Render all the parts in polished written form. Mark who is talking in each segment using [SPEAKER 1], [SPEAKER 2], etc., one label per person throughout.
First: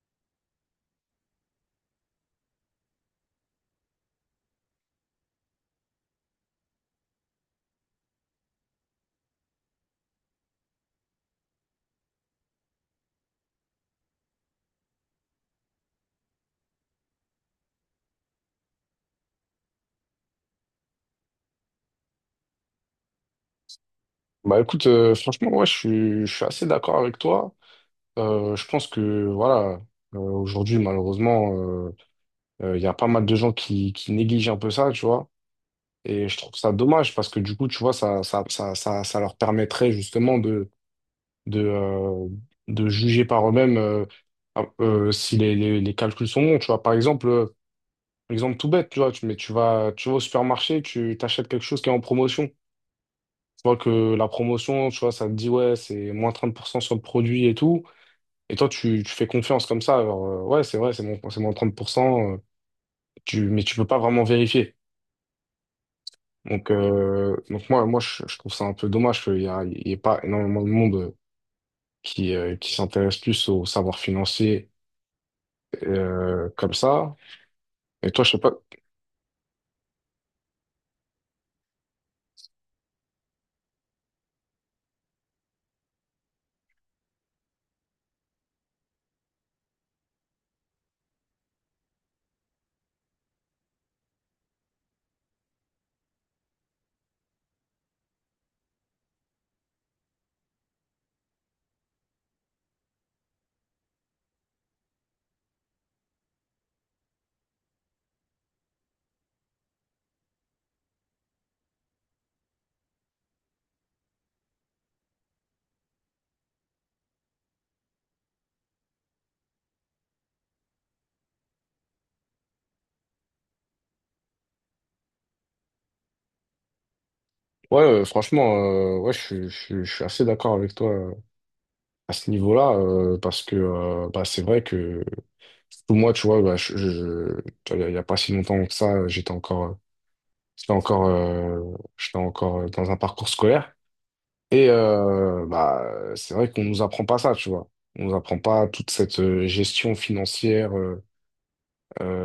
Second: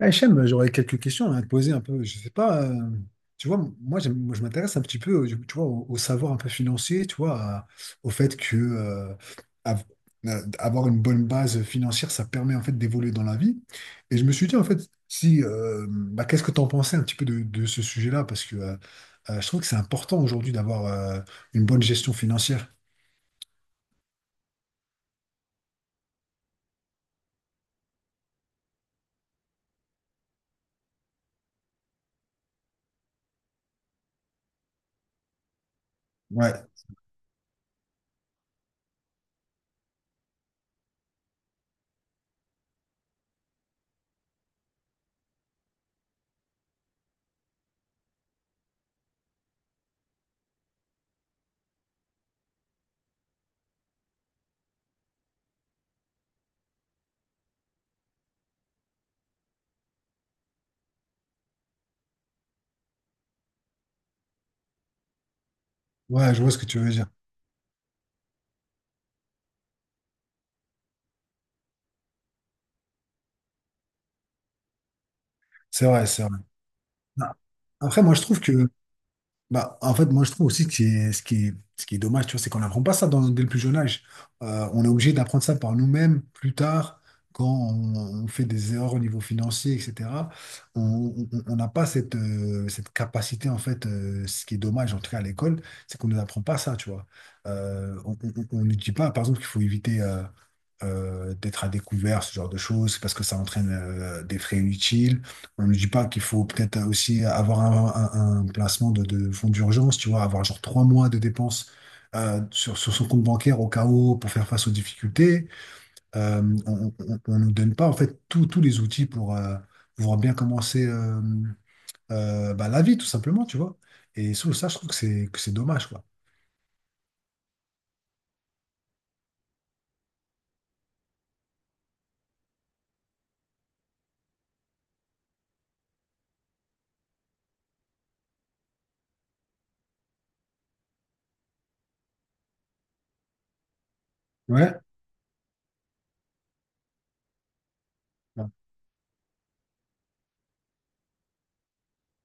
[SPEAKER 1] Ah, Hichem, j'aurais quelques questions à te poser un peu. Je sais pas, tu vois, moi, moi, je m'intéresse un petit peu, tu vois, au savoir un peu financier, tu vois, au fait que av- avoir une bonne base financière, ça permet en fait d'évoluer dans la vie. Et je me suis dit en fait, si, bah, qu'est-ce que tu en pensais un petit peu de ce sujet-là? Parce que je trouve que c'est important aujourd'hui d'avoir une bonne gestion financière.
[SPEAKER 2] Bah écoute, franchement, ouais, je suis assez d'accord avec toi. Je pense que voilà, aujourd'hui, malheureusement, euh, il y a pas mal de gens qui négligent un peu ça, tu vois. Et je trouve
[SPEAKER 1] Ouais,
[SPEAKER 2] ça dommage parce que du coup, tu vois, ça leur permettrait justement de, euh, de juger par eux-mêmes si les calculs sont bons. Tu vois, par exemple, exemple tout bête, tu vois, tu vas au supermarché, tu t'achètes quelque chose qui est en promotion. Tu vois que la promotion, tu vois, ça te dit, ouais, c'est moins 30% sur le produit et tout. Et toi, tu fais confiance comme ça. Alors, ouais, c'est vrai, c'est moins 30%. Mais tu peux pas vraiment vérifier.
[SPEAKER 1] ouais, je vois ce que
[SPEAKER 2] Donc,
[SPEAKER 1] tu veux dire.
[SPEAKER 2] euh, donc moi, je trouve ça un peu dommage il y ait pas énormément de monde qui s'intéresse plus au savoir financier
[SPEAKER 1] C'est vrai, c'est vrai.
[SPEAKER 2] comme ça.
[SPEAKER 1] Non. Après,
[SPEAKER 2] Et
[SPEAKER 1] moi, je
[SPEAKER 2] toi, je sais
[SPEAKER 1] trouve
[SPEAKER 2] pas.
[SPEAKER 1] que bah, en fait, moi, je trouve aussi que c'est ce qui est dommage, tu vois, c'est qu'on n'apprend pas ça dès le plus jeune âge. On est obligé d'apprendre ça par nous-mêmes plus tard, quand on fait des erreurs au niveau financier, etc. On n'a pas cette, cette capacité, en fait, ce qui est dommage, en tout cas à l'école, c'est qu'on ne nous apprend pas ça, tu vois. On ne dit pas, par exemple, qu'il faut éviter. D'être à découvert, ce genre de choses, parce que ça entraîne des frais inutiles. On ne dit pas qu'il faut peut-être aussi avoir un placement de fonds d'urgence, tu vois, avoir genre trois mois de dépenses sur son compte bancaire au cas où pour faire face aux difficultés. On ne nous donne pas en fait tous les outils pour pouvoir bien commencer bah, la vie, tout simplement, tu vois. Et sous ça, je trouve que c'est dommage, quoi.
[SPEAKER 2] Ouais, franchement, ouais, je suis assez d'accord avec toi à ce niveau-là, parce que bah, c'est vrai que pour moi, tu vois, bah, tu vois, il n'y a, pas si longtemps que ça, j'étais encore, euh, j'étais encore dans un parcours scolaire. Et
[SPEAKER 1] Ouais,
[SPEAKER 2] bah, c'est vrai qu'on nous apprend pas ça, tu vois. On nous apprend
[SPEAKER 1] ouais,
[SPEAKER 2] pas toute cette gestion financière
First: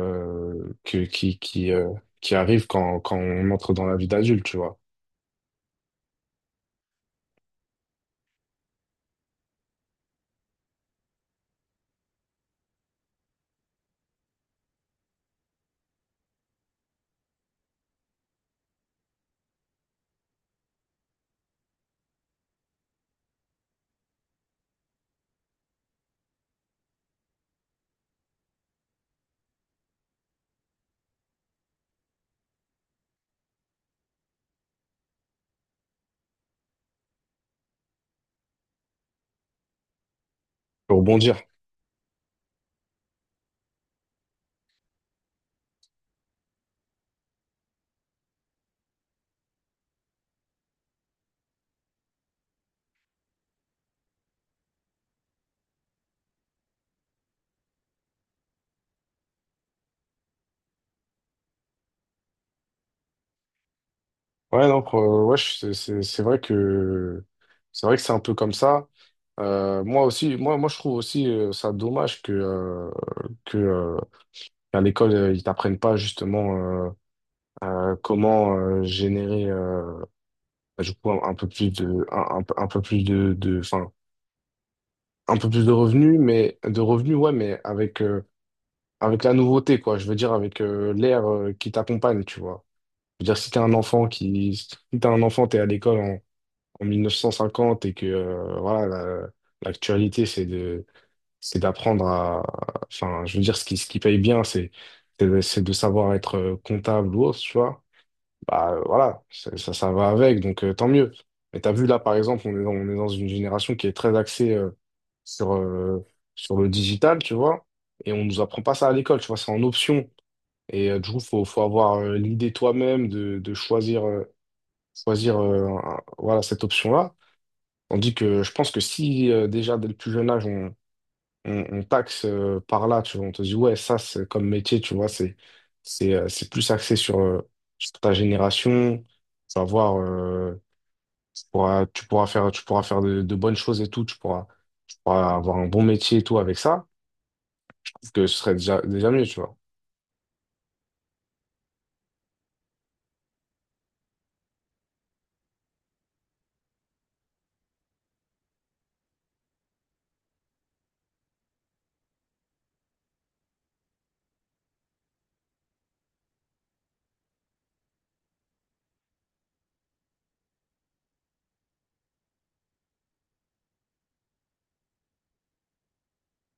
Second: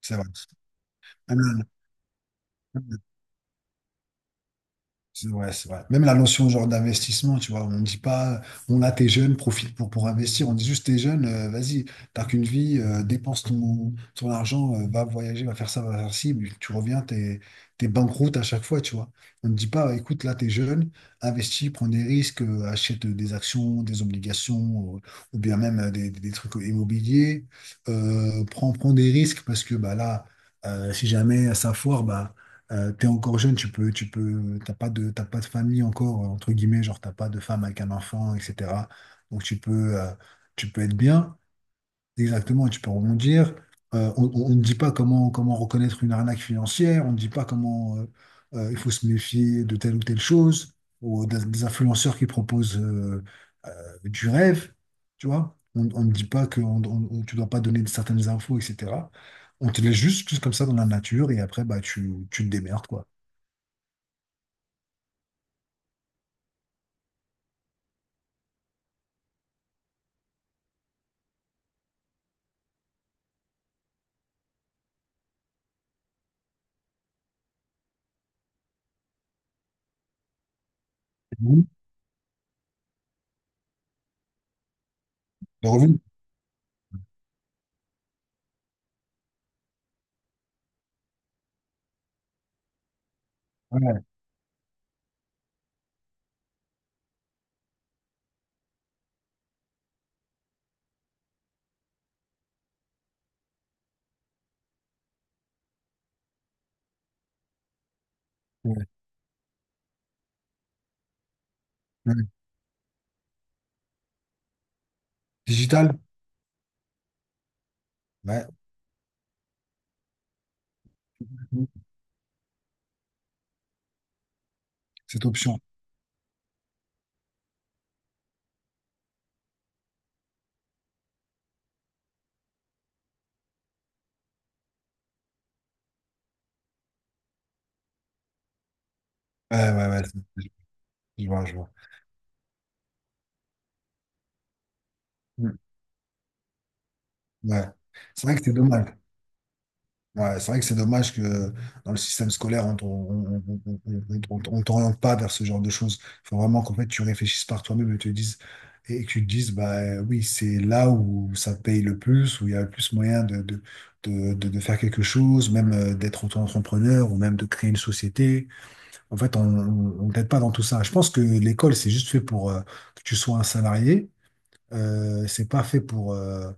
[SPEAKER 1] c'est vrai.
[SPEAKER 2] que,
[SPEAKER 1] Ah,
[SPEAKER 2] qui,
[SPEAKER 1] non,
[SPEAKER 2] qui, euh, qui arrive
[SPEAKER 1] non.
[SPEAKER 2] quand on entre dans la vie d'adulte, tu vois.
[SPEAKER 1] C'est ouais, c'est vrai. Même la notion genre d'investissement, tu vois, on ne dit pas, on a t'es jeune, profite pour investir. On dit juste t'es jeune, vas-y, t'as qu'une vie, dépense ton argent, va voyager, va faire ça, va faire ci, puis tu reviens, t'es banqueroute à chaque fois, tu vois. On ne dit pas, écoute, là, t'es jeune, investis, prends des risques, achète des actions, des obligations, ou bien même des trucs immobiliers, prends, prends des risques parce que bah là, si jamais ça foire, bah t'es encore jeune, tu peux, t'as pas de famille encore, entre guillemets, genre t'as pas de femme avec un enfant, etc. Donc tu peux, tu peux être
[SPEAKER 2] Pour
[SPEAKER 1] bien,
[SPEAKER 2] rebondir.
[SPEAKER 1] exactement, et tu peux rebondir. On ne dit pas comment reconnaître une arnaque financière, on ne dit pas comment il faut se méfier de telle ou telle chose, ou des influenceurs qui proposent du rêve, tu vois. On ne dit pas que tu dois pas donner certaines infos, etc. On te laisse juste, juste comme ça dans la nature et après, bah, tu te démerdes, quoi.
[SPEAKER 2] Ouais, non, c'est vrai que c'est vrai que c'est un peu comme ça. Moi aussi, moi je trouve aussi ça dommage que à l'école, ils t'apprennent pas justement euh, comment générer du coup un peu
[SPEAKER 1] Oui,
[SPEAKER 2] plus de un peu plus de enfin un peu plus
[SPEAKER 1] le
[SPEAKER 2] de
[SPEAKER 1] revenu.
[SPEAKER 2] revenus, mais de revenus ouais, mais avec avec la nouveauté quoi. Je veux dire avec l'air qui t'accompagne, tu vois. Je veux dire si t'es un
[SPEAKER 1] Ouais,
[SPEAKER 2] enfant qui si t'es un enfant, t'es à l'école en, en 1950 et que voilà l'actualité c'est d'apprendre à... Enfin, je veux dire, ce qui paye bien, c'est de savoir être comptable ou autre, tu vois. Bah
[SPEAKER 1] ouais,
[SPEAKER 2] voilà, ça va avec, donc tant mieux. Mais t'as vu, là, par
[SPEAKER 1] ouais.
[SPEAKER 2] exemple, on est dans une génération qui est très axée sur,
[SPEAKER 1] Digital?
[SPEAKER 2] euh, sur le digital, tu vois. Et on nous
[SPEAKER 1] Ouais.
[SPEAKER 2] apprend pas ça à l'école, tu vois, c'est en option. Et du coup, faut
[SPEAKER 1] Mhm.
[SPEAKER 2] avoir l'idée toi-même de choisir,
[SPEAKER 1] Cette
[SPEAKER 2] choisir
[SPEAKER 1] option.
[SPEAKER 2] voilà, cette option-là. Tandis que je pense que si déjà dès le plus jeune âge, on taxe par là, tu vois. On te dit, ouais, ça, c'est comme métier, tu vois, c'est plus axé sur, sur ta génération. Tu vas
[SPEAKER 1] Ouais, ouais,
[SPEAKER 2] voir,
[SPEAKER 1] ouais. c'est- Je vois, je vois.
[SPEAKER 2] tu pourras faire de bonnes choses et tout, tu pourras avoir
[SPEAKER 1] Mhm.
[SPEAKER 2] un bon métier et tout avec ça,
[SPEAKER 1] Ouais.
[SPEAKER 2] parce que
[SPEAKER 1] C'est
[SPEAKER 2] ce
[SPEAKER 1] vrai que c'est
[SPEAKER 2] serait
[SPEAKER 1] dommage.
[SPEAKER 2] déjà mieux, tu vois.
[SPEAKER 1] Ouais, c'est vrai que c'est dommage que dans le système scolaire, on ne t'oriente pas vers ce genre de choses. Il faut vraiment qu'en fait, tu réfléchisses par toi-même et que tu te dises, bah oui, c'est là où ça paye le plus, où il y a le plus moyen de faire quelque chose, même d'être auto-entrepreneur ou même de créer une société. En fait, on ne t'aide pas dans tout ça. Je pense que l'école, c'est juste fait pour que tu sois un salarié. C'est pas fait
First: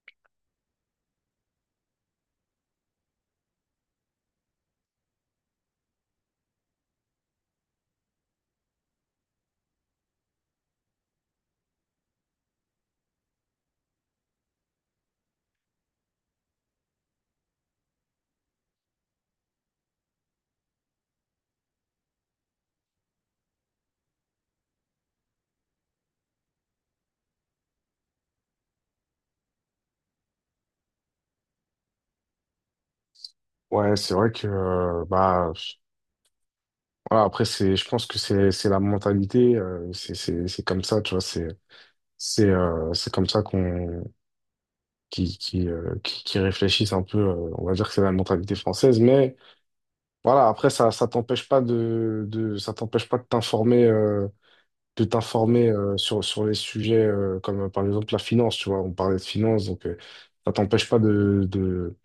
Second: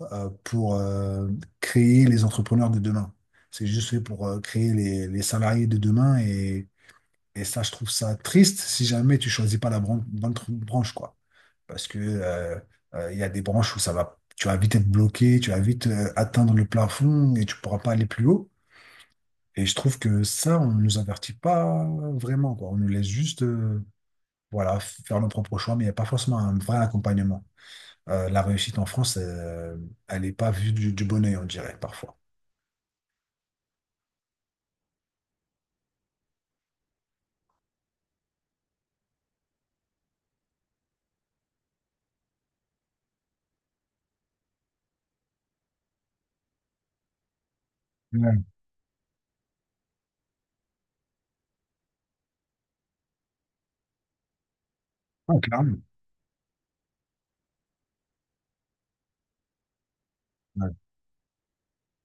[SPEAKER 1] pour créer les entrepreneurs de demain. C'est juste fait pour créer les salariés de demain. Et ça, je trouve ça triste si jamais tu choisis pas la bonne branche, quoi. Parce que il y a des branches où ça va, tu vas vite être bloqué, tu vas vite atteindre le plafond et tu pourras pas aller plus haut. Et je trouve que ça, on ne nous avertit pas vraiment, quoi. On nous laisse juste. Voilà, faire nos propres choix, mais il n'y a pas forcément un vrai accompagnement. La réussite en France, elle n'est pas vue du bon œil, on dirait, parfois.
[SPEAKER 2] Ouais, c'est vrai que, bah, voilà, après, c'est, je pense que c'est la mentalité, c'est comme ça, tu vois, c'est comme ça qu'on, qui réfléchissent un peu, on va dire que c'est la
[SPEAKER 1] Ouais.
[SPEAKER 2] mentalité française, mais, voilà, après, ça t'empêche pas de t'informer, de
[SPEAKER 1] Ouais,
[SPEAKER 2] t'informer
[SPEAKER 1] clairement.
[SPEAKER 2] sur les sujets comme par exemple la finance, tu vois, on parlait de finance, donc ça
[SPEAKER 1] Ouais.
[SPEAKER 2] t'empêche pas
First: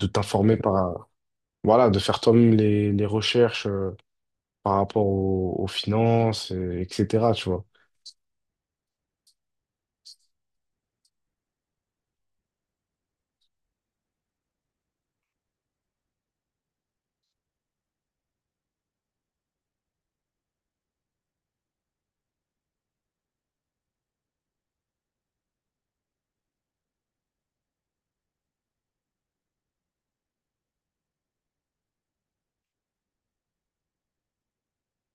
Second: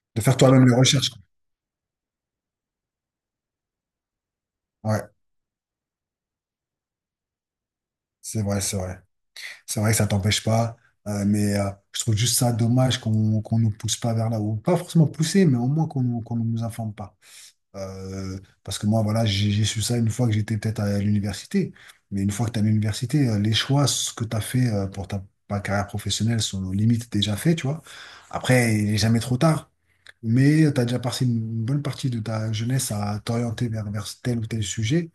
[SPEAKER 2] de
[SPEAKER 1] De faire
[SPEAKER 2] t'informer
[SPEAKER 1] toi-même les recherches. Quoi.
[SPEAKER 2] voilà, de faire toi-même les recherches par rapport
[SPEAKER 1] Ouais,
[SPEAKER 2] aux, aux finances, etc., tu vois.
[SPEAKER 1] c'est vrai, c'est vrai. C'est vrai que ça t'empêche pas, mais je trouve juste ça dommage qu'on nous pousse pas vers là, ou pas forcément pousser, mais au moins qu'on ne nous informe pas. Parce que moi, voilà, j'ai su ça une fois que j'étais peut-être à l'université, mais une fois que tu es à l'université, les choix ce que tu as fait pour ta carrière professionnelle sont limites déjà faits, tu vois. Après, il n'est jamais trop tard, mais tu as déjà passé une bonne partie de ta jeunesse à t'orienter vers tel ou tel sujet,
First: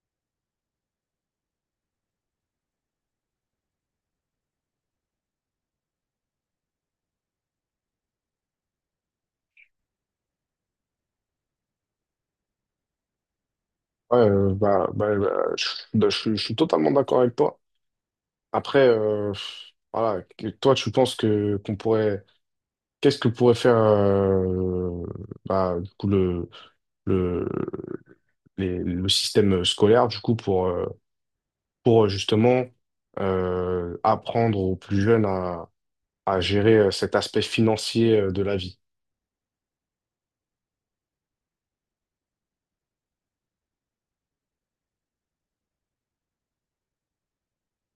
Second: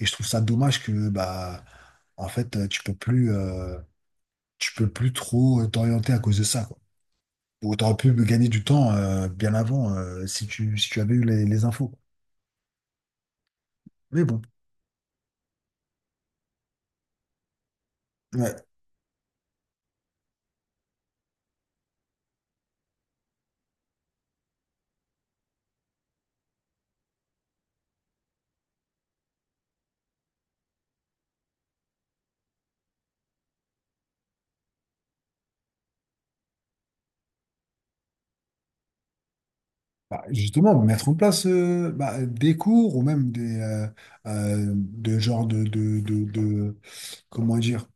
[SPEAKER 1] et je trouve ça dommage que, bah, en fait, tu peux plus. Tu peux plus trop t'orienter à cause de ça, quoi. Ou t'aurais pu me gagner du temps bien avant si tu, si tu avais eu les infos. Quoi.
[SPEAKER 2] Ouais,
[SPEAKER 1] Mais bon,
[SPEAKER 2] je, je suis totalement d'accord avec toi.
[SPEAKER 1] ouais.
[SPEAKER 2] Après, voilà, que- toi, tu penses que qu'on pourrait, qu'est-ce que pourrait faire bah, du coup, le, le système scolaire, du coup, pour justement apprendre aux plus jeunes à gérer cet aspect financier de la vie.
[SPEAKER 1] Bah, justement, mettre en place bah, des cours ou même des de genre de- comment dire,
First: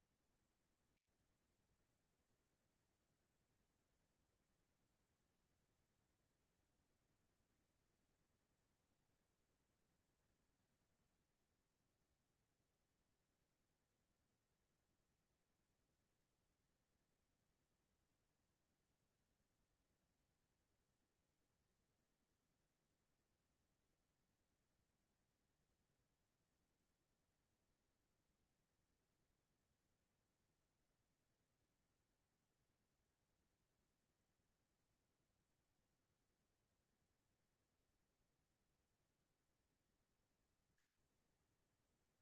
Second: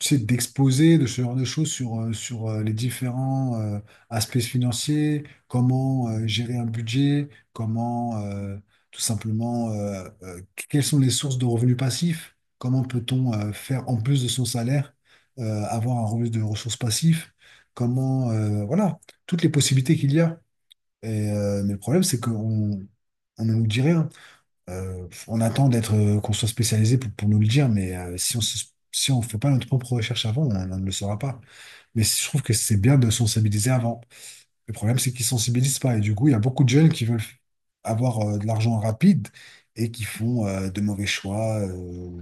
[SPEAKER 1] c'est d'exposer de ce genre de choses sur les différents aspects financiers, comment gérer un budget, comment tout simplement, quelles sont les sources de revenus passifs, comment peut-on faire en plus de son salaire, avoir un revenu de ressources passives, voilà, toutes les possibilités qu'il y a. Et, mais le problème, c'est qu'on on ne nous dit rien. On attend d'être qu'on soit spécialisé pour nous le dire, mais si on fait pas notre propre recherche avant, on ne le saura pas. Mais je trouve que c'est bien de sensibiliser avant. Le problème, c'est qu'ils sensibilisent pas. Et du coup, il y a beaucoup de jeunes qui veulent avoir de l'argent rapide et qui font de mauvais choix euh,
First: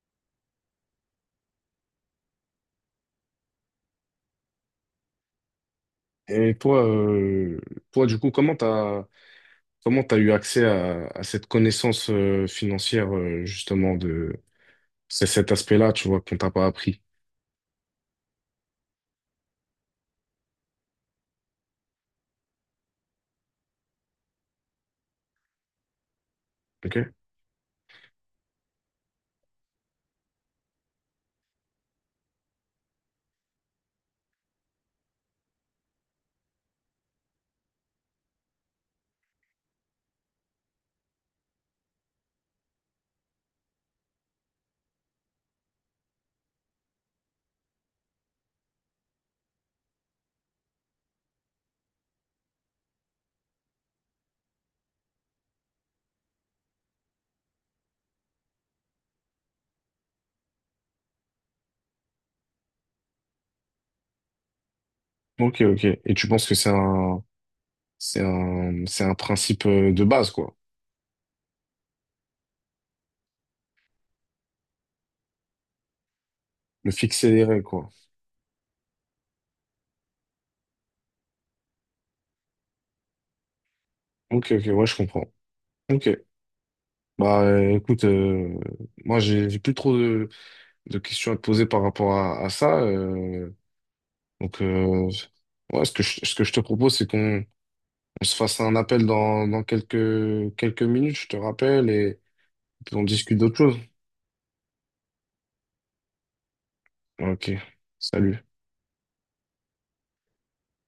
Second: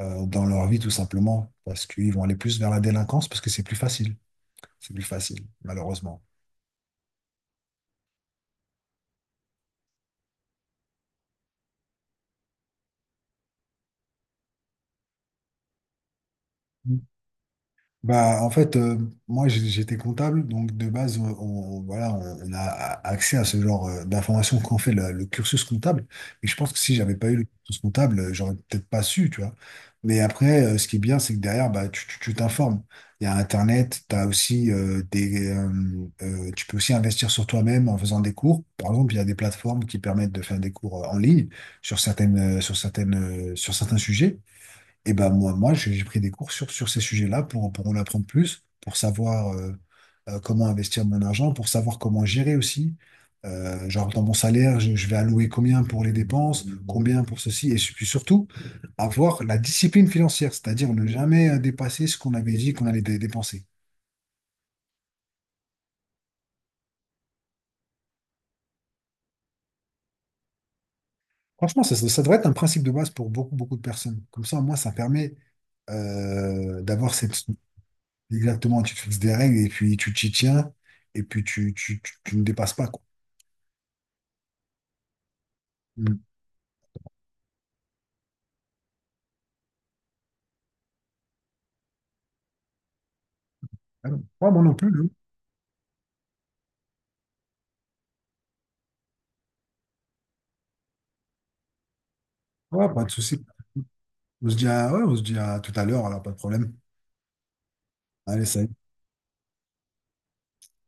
[SPEAKER 1] euh, dans leur vie, tout simplement, parce qu'ils vont aller plus vers la délinquance, parce que c'est plus facile. C'est plus facile, malheureusement.
[SPEAKER 2] Et toi, du coup, comment t'as eu accès à cette connaissance financière, justement, de c'est cet aspect-là, tu vois, qu'on t'a pas appris.
[SPEAKER 1] Bah, en fait, moi j'étais comptable, donc de base, voilà, on a accès à ce genre d'informations quand on fait le cursus comptable. Et je pense que si
[SPEAKER 2] Ok?
[SPEAKER 1] j'avais pas eu le cursus comptable, j'aurais peut-être pas su, tu vois. Mais après, ce qui est bien, c'est que derrière, bah, tu t'informes. Il y a Internet, t'as aussi tu peux aussi investir sur toi-même en faisant des cours. Par exemple, il y a des plateformes qui permettent de faire des cours en ligne sur certains sujets. Et ben moi, moi j'ai pris des cours sur ces sujets-là pour en apprendre plus, pour savoir comment investir mon argent, pour savoir comment gérer aussi. Genre dans mon salaire, je vais allouer combien pour les dépenses, combien pour ceci, et puis surtout avoir la discipline financière, c'est-à-dire ne jamais dépasser ce qu'on avait dit qu'on allait dépenser.
[SPEAKER 2] Ok, ok. Et tu penses que c'est un, c'est un principe de base, quoi.
[SPEAKER 1] Franchement, ça devrait être un principe de base pour beaucoup, beaucoup de personnes. Comme ça, moi, ça permet
[SPEAKER 2] Le
[SPEAKER 1] d'avoir
[SPEAKER 2] fixer les
[SPEAKER 1] cette...
[SPEAKER 2] règles, quoi.
[SPEAKER 1] Exactement, tu te fixes des règles et puis tu t'y tiens et puis tu ne dépasses pas. Quoi.
[SPEAKER 2] Ok, ok, ouais, je comprends. Ok.
[SPEAKER 1] Mm.
[SPEAKER 2] Bah écoute, moi j'ai plus trop de questions à te poser par rapport à ça.
[SPEAKER 1] Ah non. Ouais,
[SPEAKER 2] Donc
[SPEAKER 1] moi non plus. Je-
[SPEAKER 2] euh, ouais, ce que je te propose, c'est qu'on on se fasse un appel dans, dans quelques minutes, je te rappelle, et
[SPEAKER 1] Ouais,
[SPEAKER 2] puis on
[SPEAKER 1] pas de
[SPEAKER 2] discute
[SPEAKER 1] souci.
[SPEAKER 2] d'autre chose.
[SPEAKER 1] On se dit à, ouais, on se dit à tout à l'heure, alors pas de problème.
[SPEAKER 2] Ok, salut.
[SPEAKER 1] Allez, salut.